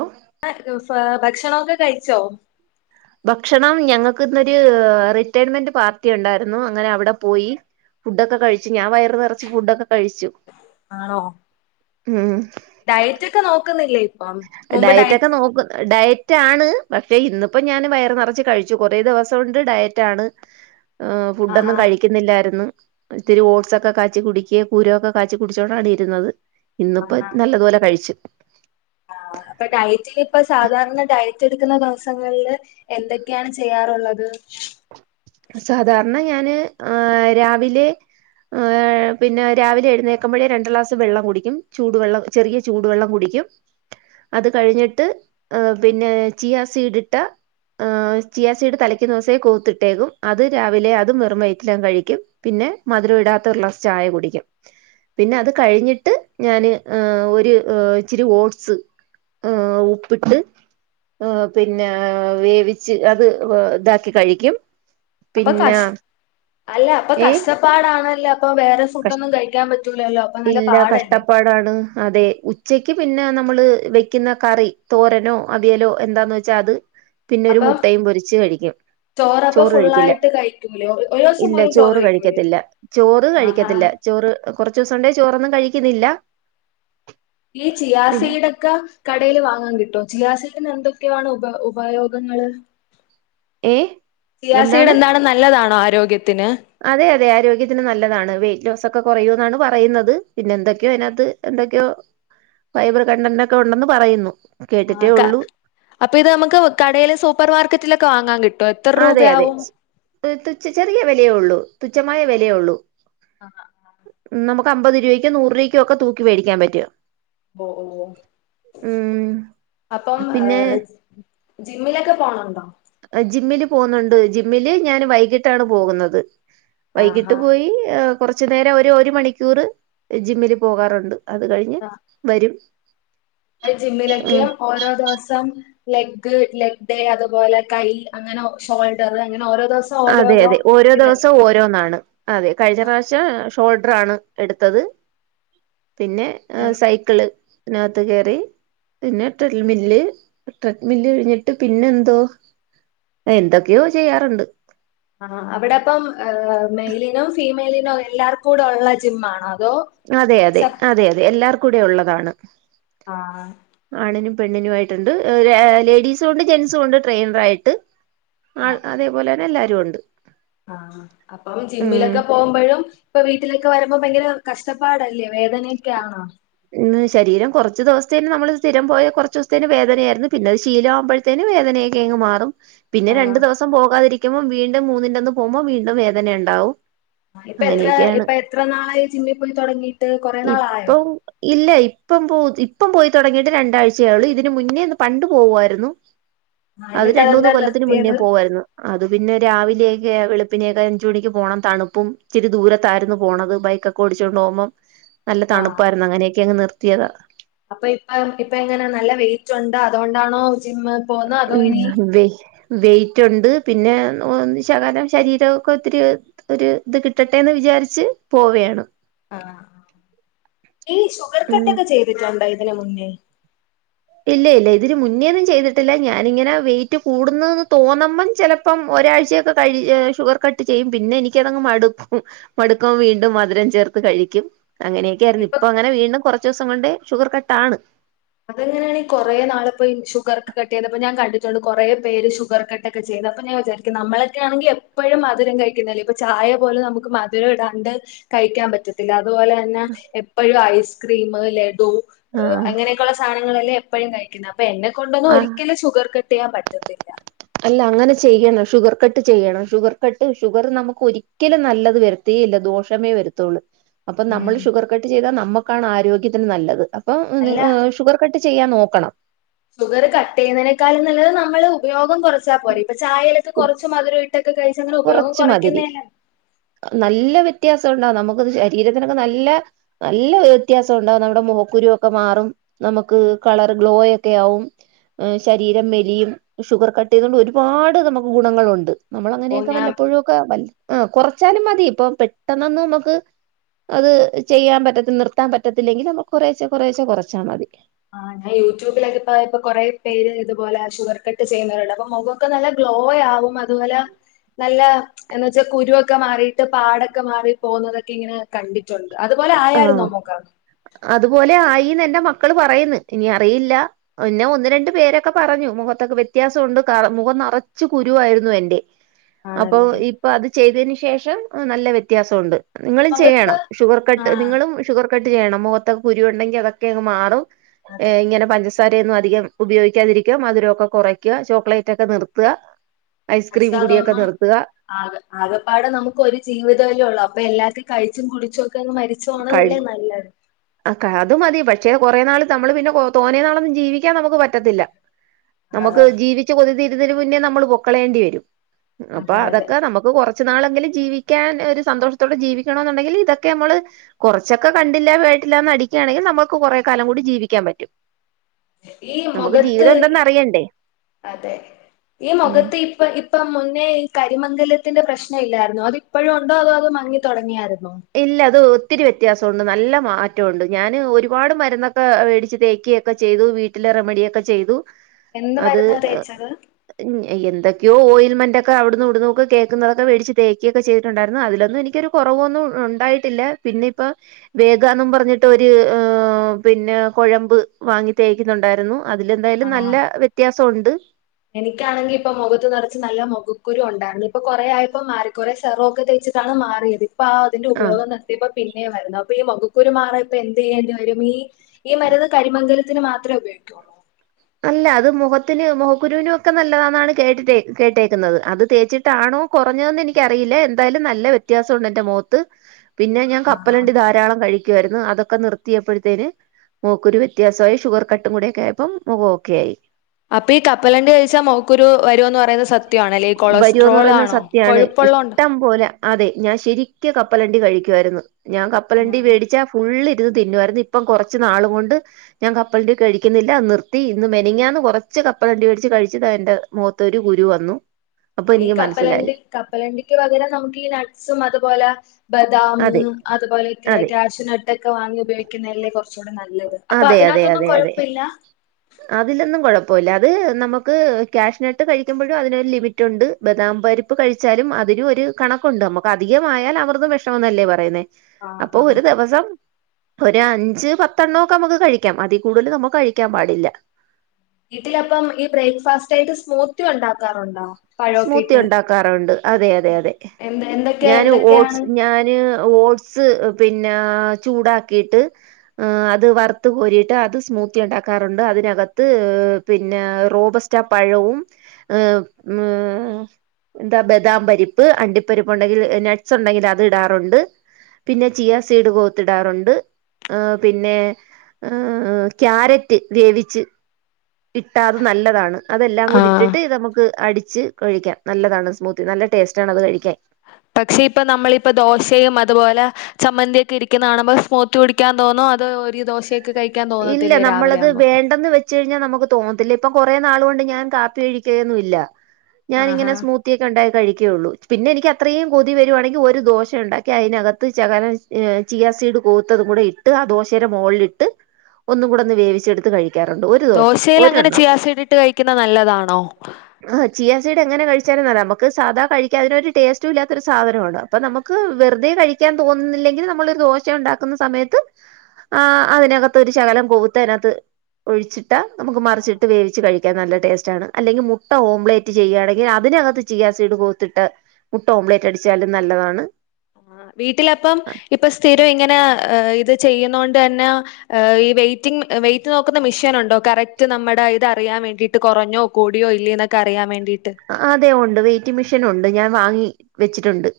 Hello ഭക്ഷണൊക്കെ കഴിച്ചോ. ഭക്ഷണം ഞങ്ങൾക്ക് ഇന്നൊരു റിട്ടയർമെന്റ് പാർട്ടി ഉണ്ടായിരുന്നു അങ്ങനെ അവിടെ പോയി. ഫുഡൊക്കെ കഴിച്ചു ഞാ വയറു നിറച്ച ഫുഡൊക്കെ കഴിച്ചു. ആണോ. ഉം. ഡയറ്റ ഒക്കെ നോക്കുന്നില്ലേ ഇപ്പം. മുമ്പ് ഡയറ്റ ഒക്കെ ഡയറ്റ് നോക്കും ഡയറ്റ്. റ്റണ് പക്ഷെ ഇന്നിപ്പോം ഞാൻ വയർ നിറച്ച്കഴിച്ചു കുറേ ദിവസം കൊണ്ട് ഡയറ്റ് ആണ്. ഹെ ഫുഡൊന്നും ആഹാ കഴിക്ക ക്കുന്നില്ലായിരുന്നു ഇത്തിരി ഓട്സ്ക്കെ കാച്ചി കുടിക്കിയ കൂരൊക്കെ കാച്ച കുടിച്ചോടാണ് ഇരുന്നത്. ഇന്നിപ്പോ നല്ലതുപോലെ കഴിച്ചു. ആ അപ്പൊ ഡയറ്റിൽ ഇപ്പ സാധാരണ ഡയറ്റ്. ക്കുന്ന ദിവസങ്ങളില് എന്തൊക്കെയാണ് ചെയ്യാറുള്ളത്. സാധാരണ ഞാന് ആ രാവിലെ. അ ഹെ പിന്നെ രാവിലെ എഴുന്നേക്കുമ്പോഴേ രണ്ട് ഗ്ലാസ് വെള്ളം കുടിക്കും ചൂടുവെള്ളം. ചെറിയ ചൂടുവെള്ളം കുടിക്കും. അത് കഴിഞ്ഞിട്ട് പിന്നെ ചിയാസീട് ഇട്ട. ആഹ് ചിയാ സീട് തലയ്ക്കുദിവസേ കൂത്തിട്ടേക്കും അത് രാവിലെ അത് വെറും വയറ്റിൽ കഴിക്കും പിന്നെ മധുരം ഇടാത്ത ഒരു ഗ്ലാസ് ചായ കുടിക്കും. പിന്നെ അത് കഴിഞ്ഞിട്ട് ഞാന് ഒരു ഇച്ചിരി ഓട്സ്. ആഹ് ഉപ്പിട്ട്. ഹെ പിന്നെ വേവിച്ച് അത് വെ ഇതാക്കി കഴിക്കും. അപ്പൊ പിന്നെ കഷ് അല്ല അപ്പൊ ഏ കഷ്ടപ്പാടാണല്ലേ അപ്പൊ വേറെ. ഫുഡ് കഷ് ഒുന്നും കഴിക്കാൻ പറ്റൂലല്ലോ അപ്പ നല്ല പാടല്ലേ. പടാണ്. അതെ ഉച്ചക്ക് പിന്നെ നമ്മള് വെക്കുന്ന കറി തോരനോ അവിയലോ എന്താന്ന് വെച്ചാൽ അത്. പിന്നെ ഒരു അപ്പം മുട്ടയും പൊരിച്ച് കഴിക്കും. ചോറപ്പൊ ചോറ് കഴിക്കില്ല ഫുള്ളായിട്ട് കഴിക്കൂലേ ഒരു ദിവസം ഇല്ല പോലും ചോറ് കഴിക്കൂലേ? കഴിക്കത്തില്ല ചോറ് ആഹാ കഴിക്കത്തില്ല. ചോറ് കുറച്ച ദിവസം കൊണ്ടെ ചോറൊന്നും കഴിക്കുന്നില്ല. ഈ പിന്നെ ചിയസിടെ ക്ക കടയിൽ വാങ്ങാൻ കിട്ടോ ചിയാസീടി ന് എന്തൊക്കെയാണ് ഉപ ഉപയോഗങ്ങള്. ഏ സിയാസിഡ് എന്താണ് നല്ലതാണോ ആരോഗ്യത്തിന്. അതെ അതെ ആരോഗ്യത്തിന് നല്ലതാണ് വെയിറ്റ് ലോസ് ഒക്കെ കുറയൂ എന്നാണ് പറയുന്നത് പിന്നെ എന്തൊക്കെയോ അതിനകത്ത്. എന്തൊക്കെയോ ഫൈബർ കണ്ടന്റ് ഒക്കെ ഉണ്ടെന്ന് പറയുന്നു. കേട്ടിട്ടേ ഉള്ളൂ അപ്പൊ ഇത് നമുക്ക് കടയിലെ സൂപ്പർ മാർക്കറ്റിലൊക്കെ വാങ്ങാൻ കിട്ടെ അതെ അതെ തുച്ഛ ചെറിയ വിലയേള്ളൂ തുച്ഛമായ ആഹ് വിലയള്ളൂ. ആഹ് നമുക്ക് അമ്പത് രൂപയ്ക്ക് നൂറ് രൂപക്കോക്കെ തൂക്കി മേടിക്കാൻ പറ്റും ഓ ഓ ഉം അപ്പം പിന്നെ ഏ ജിമ്മിലൊക്കെ പോണണ്ടോ. ജിമ്മില് പോകുന്നുണ്ട്. ജിമ്മില് ഞാൻ വൈകിട്ടാണ് പോകുന്നത് വൈകിട്ട് ആഹാ പോയി ഹെ കുറച്ചു നേരം ഒരു ഒരു മണിക്കൂറ് ജിമ്മില് പോകാറുണ്ട്. അത് കഴിഞ്ഞ് വരും. അഹ് ജിമ്മിലൊക്കെ ഉം. ഓരോ ദിവസം. ലെഗ്ഗ് ലെഗ്ഡെ അതുപോലെ കൈ അങ്ങനെ ഒ ഷോൾഡർ അങ്ങനെ ഓരോ ദിവസം അതെ ഓരോഓരോ അതെ ഓരോ ഇതാ ദിവസം ഓരോന്നാണ്. അതെ കഴിഞ്ഞ പ്രാവശ്യം ഷോൾഡർ ആണ് എടുത്തത്. പിന്നെ സൈക്കിള് നകത്ത് കേറി. പിന്നെ ട്രൽമില്ല് ട്രഡ്മില്ല് കഴിഞ്ഞിട്ട് പിന്നെന്തോ. എന്തൊക്കെയോ ചെയ്യാറ്ണ്ട്. ആഹ് അവിടെപ്പം മെയിലിനും ഫീമെയിലിനോ എല്ലാർക്കു കൂടെ ഉള്ള ജിം ആണോ. അതെ അതെ അതെ അതെ എല്ലാർക്കൂടി ഉള്ളതാണ്. ആഹ്. ആണിനും പെണ്ണിനും ആയിട്ടുണ്ട്. ലേഡീസുണ്ട് ജെൻസുംണ്ട്. ട്രെയിനറ് ആയിട്ട്. ആഹ് അതേപോലെന്നെ എല്ലാരും ഒണ്ട്. ആഹ് അപ്പം ജിമ്മിലൊക്കെ പോമ്പഴും. ഇപ്പൊ വീട്ടിലൊക്കെ വരുമ്പോ ഭയങ്കര കഷ്ടപ്പാടല്ലേ വേദനയൊക്കെ ആണാ. ഇന്ന് ശരീരം കൊർച്ച് ദിവസ്ത്തേന് നമ്മള് സ്ഥിരം പോയ കൊർച്ചൂസ്ത്തേന് വേദനയായിരുന്നു. പിന്നെത് ശീലം ആമ്പ ത്തേന് വേദനെക്കെയങ്ങ് മാറും. പിന്നെ രണ്ടു ആഹ് ദിവസം പോകാതിരിക്കുമ്പം വീണ്ടും മൂന്നിന്റെ അന്ന് പോമ്പം വീണ്ടും വേദനയുണ്ടാവും. ആ ഇപ്പ എത്ര ഇപ്പ എത്ര നാളായി ജിമ്മി പോയി തൊടങ്ങീട്ട് കൊറെ നാളായോ? ഇപ്പം ഇല്ല ഇപ്പം പോ ഇപ്പം പോയി തൊടങ്ങിയിട്ട് രണ്ടാഴ്ച ആയുള്ളൂ. ഇതിന് മുന്നേ പണ്ട് പോവുവായിരുന്നു. ആഹ് അത് എന്നിട്ട് രണ്ട് മൂന്ന് അതെന്താ കൊല്ലത്തിന് മുന്നേ നിർത്തിയത് പോവായിരുന്നു. അത് പിന്നെ രാവിലെയൊക്കെ വെളുപ്പിനൊക്കെ അഞ്ച് മണിക്ക് പോണം. തണുപ്പും ഇച്ചിരി ദൂരത്തായിരുന്നു പോണത്. ബൈക്ക ക്കോടിച്ചോണ്ട് പോമ്പം നല്ല ആഹ് തണുപ്പായ്രുന്നു. അങ്ങനെയൊക്കെയങ്ങ് നിർത്തിയതാ. അപ്പൊ ഇപ്പൊ ഇപ്പ എങ്ങനെ നല്ല വെയിറ്റ് ഉണ്ടാ അതുകൊണ്ടാണോ ജിമ്മ് പോവുന്നത് അതോ ഇനി വെ വെയിറ്റ് ഒണ്ട് പിന്നെ ഒന്ന് ശകലം ശരീരമൊക്കെ ഒത്തിരി ഒരു ഇത് കിട്ടട്ടെന്ന് വിചാര്ച്ച് പോവേണ്. ആഹ് ഈ ഷുഗർ ഉം കട്ടൊക്കെ ചെയ്തിട്ടുണ്ടോ ഇതിന് മുന്നേ. ഇല്ല ഇല്ല ഇതിന് മുന്നേന്നും ചെയ്തിട്ടില്ല. ഞാനിങ്ങനെ വെയിറ്റ് കൂടുന്നെന്ന് തോന്നുമ്പം ചെല പ്പം ഒരാഴ്ചയൊക്കെ കഴി ഷുഗർ കട്ട് ചെയ്യും. പിന്നെ എനിക്കതെങ്ങ് മടുക്കും. മടുക്കുമ്പ വീണ്ടും മധുരം ചേർത്ത് കഴിക്കും. അങ്ങനെയൊക്കെ ആയിരുന്നു. ഇപ്പൊ അങ്ങനെ വീണ്ടും കൊർച്ചൂസം കൊണ്ട് ഷുഗർ കട്ട് ആണ്. അതെങ്ങനെയാണ് ഈ കൊറെ നാള് ഇപ്പ ഷുഗർ കട്ട് ചെയ്തപ്പോ ഞാൻ കണ്ടിട്ടുണ്ട് കൊറേ പേര് ഷുഗർ കട്ടൊക്കെ ചെയ്ത് അപ്പ ഞാൻ വിചാരി നമ്മളൊക്കെ ആണെങ്കി എപ്പഴും മധുരം കഴിക്കുന്നല്ലേ. ഇപ്പൊ ചായ പോലും നമുക്ക് മധുരം ഇടാണ്ട് കഴിക്കാൻ പറ്റത്തില്ല. അതുപോലന്ന എപ്പോഴും ഐസ്ക്രീം, ലഡു ആഹ് അങ്ങനെ. ഉള്ള സാനങ്ങളെല്ലേ എപ്പഴും കഴിക്കുന്ന. അപ്പൊ എന്നെ കൊണ്ടൊന്നും ആ ഒരിക്കലും ഷുഗർ കട്ട് ചെയ്യാൻ പറ്റത്തില്ല. അല്ല അങ്ങനെ ചെയ്യണം. ഷുഗർ കട്ട് ചെയ്യണം. ഷുഗർ കട്ട് ഷുഗർ നമുക്ക് ഒരിക്കലും നല്ലത് വര ത്തേയില്ല ദോഷമേ വരുത്തുള്ളൂ. അപ്പം ഉം നമ്മള് ഷുഗർ കട്ട് ചെയ്താ നമ്മക്കാണ് ആരോഗ്യത്തിന് നല്ലത്. അപ്പം അല്ല ഷുഗർ കട്ട് ചെയ്യാൻ നോക്കണം. ഷുഗർ കട്ടെയ്യുന്നേനേക്കാളും നല്ലത് നമ്മള് ഉപയോഗം കൊറച്ചാ പോരേ. ഇപ്പൊ ചായയിലൊക്കെ കൊറച്ച് മധുര ഇട്ട് കുറച്ച് മതിരി നല്ല വ്യത്യാസം ഉണ്ടാവും. നമുക്ക് ശരീരത്തിനൊക്കെ നല്ല നല്ല വ്യത്യാസം ഉണ്ടാവും. നമ്മുടെ മുഖക്കുരുവൊക്കെ മാറും നമുക്ക് കളറ് ഗ്ലോയൊക്കെ ആകും ശരീരം മെലിയും. ഷുഗർ കട്ടെയ്തോണ്ട് ഒരുപാട് നമുക്ക് ഗുണങ്ങളുണ്ട് നമ്മളങ്ങനെ അപ്പൊ ഞാൻ ഴൊക്കെ കൊ കൊറച്ചാലും മതി. ഇപ്പ പെട്ടെന്നൊന്ന് നമുക്ക് അത് ചെയ്യാൻ പറ്റത്തി നിർത്താൻ പറ്റത്തില്ലെങ്കിൽ നമ്മു കൊറേശ്ശെ കൊറേശ്ശെ കൊറച്ചാ മതി. ആഹ് ഞാൻ യൂട്യൂബിലൊക്കെ ഇപ്പോ ഇപ്പോ കൊറെ പേര് ഇതുപോലെ ഷുഗർ കട്ട് ചെയ്യുന്നവരുണ്ട് അപ്പൊ മുഖം. മുഖം നല്ല ഗ്ലോ ആവും, അതുപോലെ. നല്ല എന്നുവെച്ചാൽ കുരുയൊക്കെ മാറിട്ട് പാടയൊക്കെ മാറി പോകുന്നതൊക്കെ ഇങ്ങനെ. കണ്ടിട്ടുണ്ട് ആഹ് അതുപോലെയായിരുന്നോ മുഖം. അതുപോലെ ആയിന്ന് എന്റെ മക്കള് പറയുന്നു ഇനി അറിയില്ല. പിന്നെ ഒന്ന് രണ്ട് പേരൊക്കെ പറഞ്ഞു മുഖത്തൊക്കെ വ്യത്യാസയുണ്ട്, ക മുഖം നെറച്ചു കുരുയായിരുന്നു എന്റെ. അപ്പൊ ആണല്ലേ ഇപ്പൊ അത് ചെയ്യതിന് ശേഷം നല്ല വ്യത്യാസമുണ്ട്, നിങ്ങളും മുഖത്ത് ചെയ്യണം ഷുഗർ. കട്ട് ആഹ് നിങ്ങളും ഷുഗർ കട്ട് ചെയ്യണം, മുഖത്തൊക്കെ കുരു ഉണ്ടെങ്കിൽ അതൊക്കെ മാറും അതെ ഇങ്ങനെ പര പഞ്ചസാരയെന്നും അധികം ഉപയോഗിക്കാതിരിക്കുക മധുരയൊക്കെ കുറയ്ക്കുക, ചോക്ലേറ്റ് ഒക്കെ നിർത്തുക. ഐസ്ക്രീം കുടിയൊക്കെ [unintelligible] നിർത്തുക ആഹ് ആകപ്പാടെ നമുക്ക് ഒരു ജീവിതമല്ലേ ഉള്ളൂ, അപ്പൊ എല്ലാത്തും കഴിച്ചും കുടിച്ചും ഒക്കെ അങ്ങ് മരി ചോണല്ലെ നല്ലത് ആഹ് അത് മതി പക്ഷേ കുറെ നാൾ നമ്മള് പിന്നെ തോന്നേ നാളൊന്നും ജീവിക്കാൻ നമുക്ക് പറ്റത്തില്ല. നമുക്ക് ആഹ് ജീവിച്ചു കൊതി തീരുന്നതിന് മുന്നേ നമ്മള് പോക്കളേണ്ടി വരും, അപ്പൊ അതെ അതെ അതൊക്കെ നമുക്ക് കുറ ച്ച് നാൾ എങ്കിലും ജീവിക്കാൻ ഒരു സന്തോഷത്തോടെ ജീവിക്കണം എന്ന് ഉണ്ടെങ്കിൽ ഇതൊക്കെ നമ്മള്. കുറച്ചൊക്കെ കണ്ടില്ല കേട്ടില്ല നടിക്കുകയാണെങ്കിൽ നമ്മുക്ക് കുറെ കാലം കൂടി ജീവിക്കാൻ പറ്റും. ഈ നമുക്ക് മുഖത്ത് ജീവിതം എന്തെന്ന് അറിയണ്ടേ അതെ ഈ ഉം മുഖത്ത്. ഇപ്പ ഇപ്പം മുന്നേ ഈ കരിമംഗലത്തിന്റെ പ്രശ്നം ഇല്ലായിരുന്നു അത് ഇപ്പോഴും ഉണ്ടോ, അതോ അത് മങ്ങി തുടങ്ങിയായിരുന്നോ? ഇല്ല അത് ഒത്തിരി വ്യത്യാസമുണ്ട് നല്ല മാറ്റമുണ്ട് ഞാന് ഒരുപാട് മരുന്നൊക്കെ മേടിച്ച് തേക്കു ഒക്കെ ചെയ്തു വീട്ടിലെ റെമഡിയൊക്കെ ചെയ്തു എന്ത് അത് മരുന്നാ ആഹ്. തേച്ചത് ഉം എന്തൊക്കെയോ ഓയിൽമെന്റ് ഒക്കെ അവിടുന്ന് ഇവിടുന്ന് ഒക്കെ കേക്കുന്നൊക്കെ മേടിച്ച് തേക്കൊക്കെ ചെയ്തിട്ടുണ്ടായിരുന്നു, അതിൽ ഒന്നും എനിക്കൊരു. കുറവൊന്നും ഉണ്ടായിട്ടില്ല പിന്നെ ഇപ്പ. വേഗ എന്നു പറഞ്ഞിട്ട് ഒരു ഏഹ് പിന്നെ കുഴമ്പ് വാങ്ങി തേക്കുന്നുണ്ടായിരുന്നു. അതിലെന്തായാലും നല്ല വ്യത്യാസം ഉണ്ട്. എനിക്കാണെങ്കിൽ ഇപ്പൊ മുഖത്ത് നിറച്ച് നല്ല മുഖക്കുരു ഉണ്ടായിരുന്നു, ഇപ്പൊ കൊറെ ആയിപ്പോ മാറി കുറെ സെറും ഒക്കെ തേച്ചു. ഇപ്പോഴാണ് മാറിയത് ഇപ്പ ആഹ് അതിന്റെ ആ ഉപയോഗം തന്നെ. ഇപ്പൊ പിന്നെയും വരുന്നു അപ്പൊ ഈ മുഖക്കുരു മാറാൻ ഇപ്പൊ എന്ത് ചെയ്യേണ്ടി വരും ഈ. ഈ മരുന്ന് കരിമംഗലത്തിന് മാത്രമേ ഉപയോഗിക്കുള്ളൂ. അല്ല അത് മുഖത്തിന് മുഖക്കുരുവിനും ഒക്കെ നല്ലതാണ് എന്ന് കേട്ടിട്ട് കേട്ടേക്കുന്നത്, അത് തേച്ചിട്ടാണോ? കുറഞ്ഞൊന്ന് എനിക്കറിയില്ല എന്തായാലും നല്ല വ്യത്യാസമുണ്ട് എന്റെ മുഖത്ത്. പിന്നെ ഞാൻ ആഹാ കപ്പലണ്ടി ധാരാളം കഴിക്കും. ക്കുവായിരുന്നു അതൊക്കെ നിർത്തിയപ്പോഴത്തേന് മുഖക്കുരു വ്യത്യാസമായി ഷുഗർ കട്ടും കൂടെ ഒക്കെ ആയിപ്പോ. മുഖ ഓക്കേ ആയി. അപ്പൊ ഈ കപ്പലണ്ടി കഴിച്ചാൽ മുഖക്കുരു വരുമെന്ന് പറയുന്നത് സ സത്യമാണല്ലേ വരുമെന്ന് കൊളസ്ട്രോൾ പറയുന്നത് ആണോ, സത്യമാണ് കൊഴുപ്പുള്ള ഉണ്ട്. ഇഷ്ടം പോലെ അതെ ഞാൻ ശരിക്കും കപ്പലണ്ടി കഴിക്കുയിരുന്നു ഞാൻ കപ്പലണ്ടി ആഹ് മേടിച്ചാൽ. ഫുള്ള് ഇരുന്ന് തിന്നുമായിരുന്നു ഇപ്പം കുറച്ച് നാള് കൊണ്ട്. ഞാൻ കപ്പലണ്ടി കഴിക്കുന്നില്ല നിർത്തി ഇന്ന് മിനിഞ്ഞാന്ന് കുറച്ച് കപ്പലണ്ടി മേടിച്ചു കഴിച്ചത് എന്റെ മുഖത്ത്. ഒരു കുരുവന്നു. ആഹ് ഈ കപ്പലണ്ടി കപ്പലണ്ടിക്ക് പകരം നമുക്ക് ഈ നട്ട്സും അതുപോലെ. ബദാം അതെ അതുപോലെയൊക്കെ അതെ കാഷുനട്ട് ഒക്കെ വാങ്ങി ഉപയോഗിക്കുന്നതല്ലേ കുറ ച്ചൂടെ നല്ലത് അപ്പൊ അതെ അതെ അതിനകത്തൊന്നും അതെ അതെ കുഴപ്പില്ല. അതിലൊന്നും കൊഴപ്പോല്ല അത് നമുക്ക് ക്യാശ്നട്ട് കഴിക്കുമ്പോഴും അതിനൊരു ലിമി റ്റുണ്ട് ബദാം പരിപ്പ് കഴിച്ചാലും അതിനും ഒര് കണക്കുണ്ട് നമുക്ക് അധികമായാൽ അമൃതും വിഷോന്നല്ലേ പറയുന്നേ. ആഹ് അപ്പൊ ആഹ് ഒരു ദിവസം ഒരു അഞ്ച് പ ത്തണ്ണക്കെ നമുക്ക് കഴിക്കാം അതീ കൂടുതൽ നമുക്ക് കഴിക്കാൻ പാടില്ല. വീട്ടിലപ്പം ഈ ബ്രേക്ക്ഫാസ്റ്റായിട്ട് സ്മൂത്തി ഉണ്ടാക്കാറുണ്ടോ? പഴമൊക്കെ സ്മൂത്തി ഇട്ട് ഉണ്ടാക്കാറുണ്ട് അതെ അതെ അതെ എന്ത് എന്തൊക്കെ ഞാന് ഓട്സ് എന്തൊക്കെയാണ് ഞാന് ഓട്സ് പിന്നെ ചൂടാക്കിയിട്ട് ഏഹ് അത് വറുത്ത് കോരിട്ട് അത് സ്മൂത്തി ഉണ്ടാക്കാറുണ്ട് അതിനകത്ത് പിന്നെ റോബസ്റ്റാ പഴവും ഏഹ് മ്മ് ഹ് എന്താ ബദാം പരിപ്പ്, അണ്ടിപ്പരിപ്പ് ഉണ്ടെങ്കിൽ നട്ട്സ് ഉണ്ടെങ്കിൽ അത് ഇടാറുണ്ട്. പിന്നെ ചിയാ സീട് കോത്തിടാറുണ്ട് ഹേ പിന്നെ ആഹ് ക്യാരറ്റ് വേവിച്ച് ഇട്ടാത് നല്ലതാണ് അതെല്ലാം കൂടി ആഹ് ഇട്ടിട്ട് നമുക്ക് അടിച്ച് കഴിക്കാം നല്ലതാണ് സ്മൂത്തി നല്ല ടേസ്റ്റാണ് അത് കഴിക്കാൻ. പക്ഷെ ഇപ്പ നമ്മളിപ്പ ദോശയും അതുപോലെ ചമ്മന്തി ഒക്കെ ഇരിക്ക്ന്ന കാണുമ്പം സ്മൂത്തി കുടിക്കാൻ തോന്നോ അതോ ഒരു ദോശ ക്കെ കഴിക്ക തോ ഇല്ല നമ്മളത് വേണ്ടന്ന് വെ ച്ച് കഴിഞ്ഞാൽ നമുക്ക് തോന്നത്തില്ല ഇപ്പ കൊറേ നാൾ കൊണ്ട് ഞാൻ കാപ്പി കഴിക്കന്നുല്ല. ആഹാ ഞാനിങ്ങനെ സ്മൂ ത്തിയക്കെ ഉണ്ടാക്കി കഴിക്കയുള്ളൂ പിന്നെ എനിക്ക് അത്രയും കൊതി വരുവാണെങ്കിൽ ഒരു ദോശയുണ്ടാക്കി അതിനകത്ത് ചകലം ഏഹ് ചിയാ സീഡ് ഗോത്തതും കൂടെ ഇട്ട് ആഹ് ദോശേടെ മോളിലിട്ട് ഒന്ന് കൂടെ ഒന്ന് വേവിച്ചെടുത്ത് കഴി എറണ്ടു ഒര് ദോശയിലങ്ങനെ ചിയാസീഡിട്ട് കഴിക്ക്ന്നേ നല്ലതാണോ? ആഹ് ചിയാസീഡ് എങ്ങനെ കഴിച്ചാലും നല്ല നമുക്ക് സാധാ കഴിക്ക അയിനൊരു ടേസ്റ്റുല്ലാത്ത ഒരു സാധനം ആണ്. അപ്പൊ നമുക്ക് വെറുതെ കഴിക്കാൻ തോന്നുന്നില്ലെങ്കിൽ നമ്മളൊരു ദോശയുണ്ടാക്കുന്ന സമയത്ത് ആഹ് അതിനകത്ത് ഒരു ശകലം കൊവുത്തതിനകത്ത് ഒഴിച്ചിട്ടാ നമുക്ക് മറിച്ചിട്ട് വേവി ച്ച് കഴിക്കാൻ നല്ല ടേസ്റ്റ് ആണ് അല്ലെങ്കിൽ മുട്ട ഓംലേറ്റ് ചെയ്യാണെങ്കിൽ അതിനകത്ത് ചിയാ സീഡ് ഗോത്തിട്ട മുട്ട ഓംലെറ്റ് അടിച്ചാലും നല്ലതാണ് ആഹ് വീട്ടിലപ്പം ഇപ്പൊ സ്ഥിരം ഇങ്ങനെ ഇത് ചെയ്യുന്ന കൊണ്ടന്നെ ഹേ ഇ വെയിറ്റിംഗ് വെയിറ്റ് നോക്കുന്ന മിഷേനുണ്ടോ കറക്റ്റ് നമ്മടെ ഇത് അറിയാൻ വേണ്ടി ട്ട് കുറഞ്ഞോ കൂടിയോ ഇല്ലേന്നൊക്കെ അറിയാൻ വേണ്ടീട്ട് അതെ ഉണ്ട് വെയ്റ്റിംഗ് മെഷീനുണ്ട് ഞാൻ വാങ്ങി വെച്ചിട്ടുണ്ട്.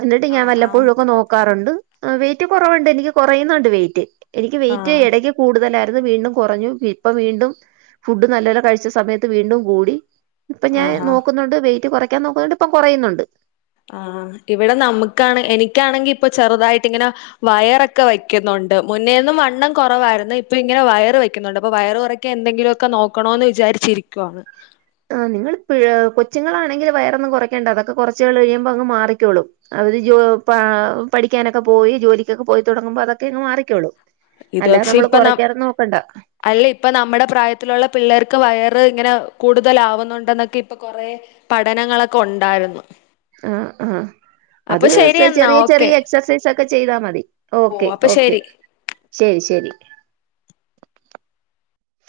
എന്നിട്ട് ഞാൻ ആഹ് ആഹ് വല്ലപ്പോഴുക്കെ നോക്കാറുണ്ട് വെയിറ്റ് കുറവുണ്ട് എനിക്ക് കുറയുന്നുണ്ട് വെയിറ്റ്. എനിക്ക് വെയിറ്റ് ആഹ് എടയ്ക്ക് കൂടുതലായിരുന്നു വീണ്ടും കുറഞ്ഞു ഇപ്പ വീണ്ടും ഫുഡ് നല്ലോല കഴിച്ച സമയത്ത് വീണ്ടും കൂടി. ഇപ്പ ഞാൻ ആഹാ നോക്കുന്നുണ്ട് വെയിറ്റ് കുറയ്ക്കാൻ നോക്കുന്നുണ്ട് ഇപ്പം കുറയുന്നുണ്ട്. ആഹ് ഇവടെ നമ്മക്കാണെ എനിക്കാണെങ്കി ഇപ്പൊ ചെറുതായിട്ടിങ്ങനെ വയറക്കെ വയ്ക്കുന്നുണ്ട് മുന്നേന്നും വണ്ണം കൊറവായിരുന്നു ഇപ്പ ഇങ്ങനെ വയറ് വെക്കുന്നുണ്ട് അപ്പൊ വയറ് കൊറ ക്കെ എന്തെങ്കിലുക്കെ നോക്കണോന്ന് വിചാരിച്ചിരിക്കുവാണ്. ആഹ് നിങ്ങൾ ഇപ്പഴ് കൊച്ചുങ്ങളാണെങ്കിൽ വയറൊന്നും കുറയ്ക്കേണ്ട അതൊക്കെ കൊറച്ച് നാള് കഴിയുമ്പോ അങ്ങ് മാറിക്കോളും. അവര് ജോ പ പഠിക്കാനൊക്കെ പോയി ജോലിക്കൊക്കെ പോയി തുടങ്ങുമ്പോ അതൊക്കെ അങ്ങ് മാറിക്കോളും. ഇത് അല്ലാതെ പക്ഷെ നമ്മള് ഇപ്പൊ ന കൊറക്കാനൊന്നും നോക്കണ്ട. അല്ല ഇപ്പ നമ്മടെ പ്രായത്തിലുള്ള പിള്ളേർക്ക് വയറ് ഇങ്ങനെ കൂടുതലാവുന്നുണ്ടെന്നൊക്കെ ഇപ്പം കൊറേ പഠനങ്ങളൊക്കെ ഉണ്ടായിരുന്നു. ആഹ് ആഹ് അപ്പൊ അത് ശരി എന്നാ ചെറിയ ഓക്കെ ചെറിയ എക്സസൈസ് ഒക്കെ ചെയ്താ മതി ഓ ഓക്കെ അപ്പൊ ഓക്കെ ശരി ശരി ശരി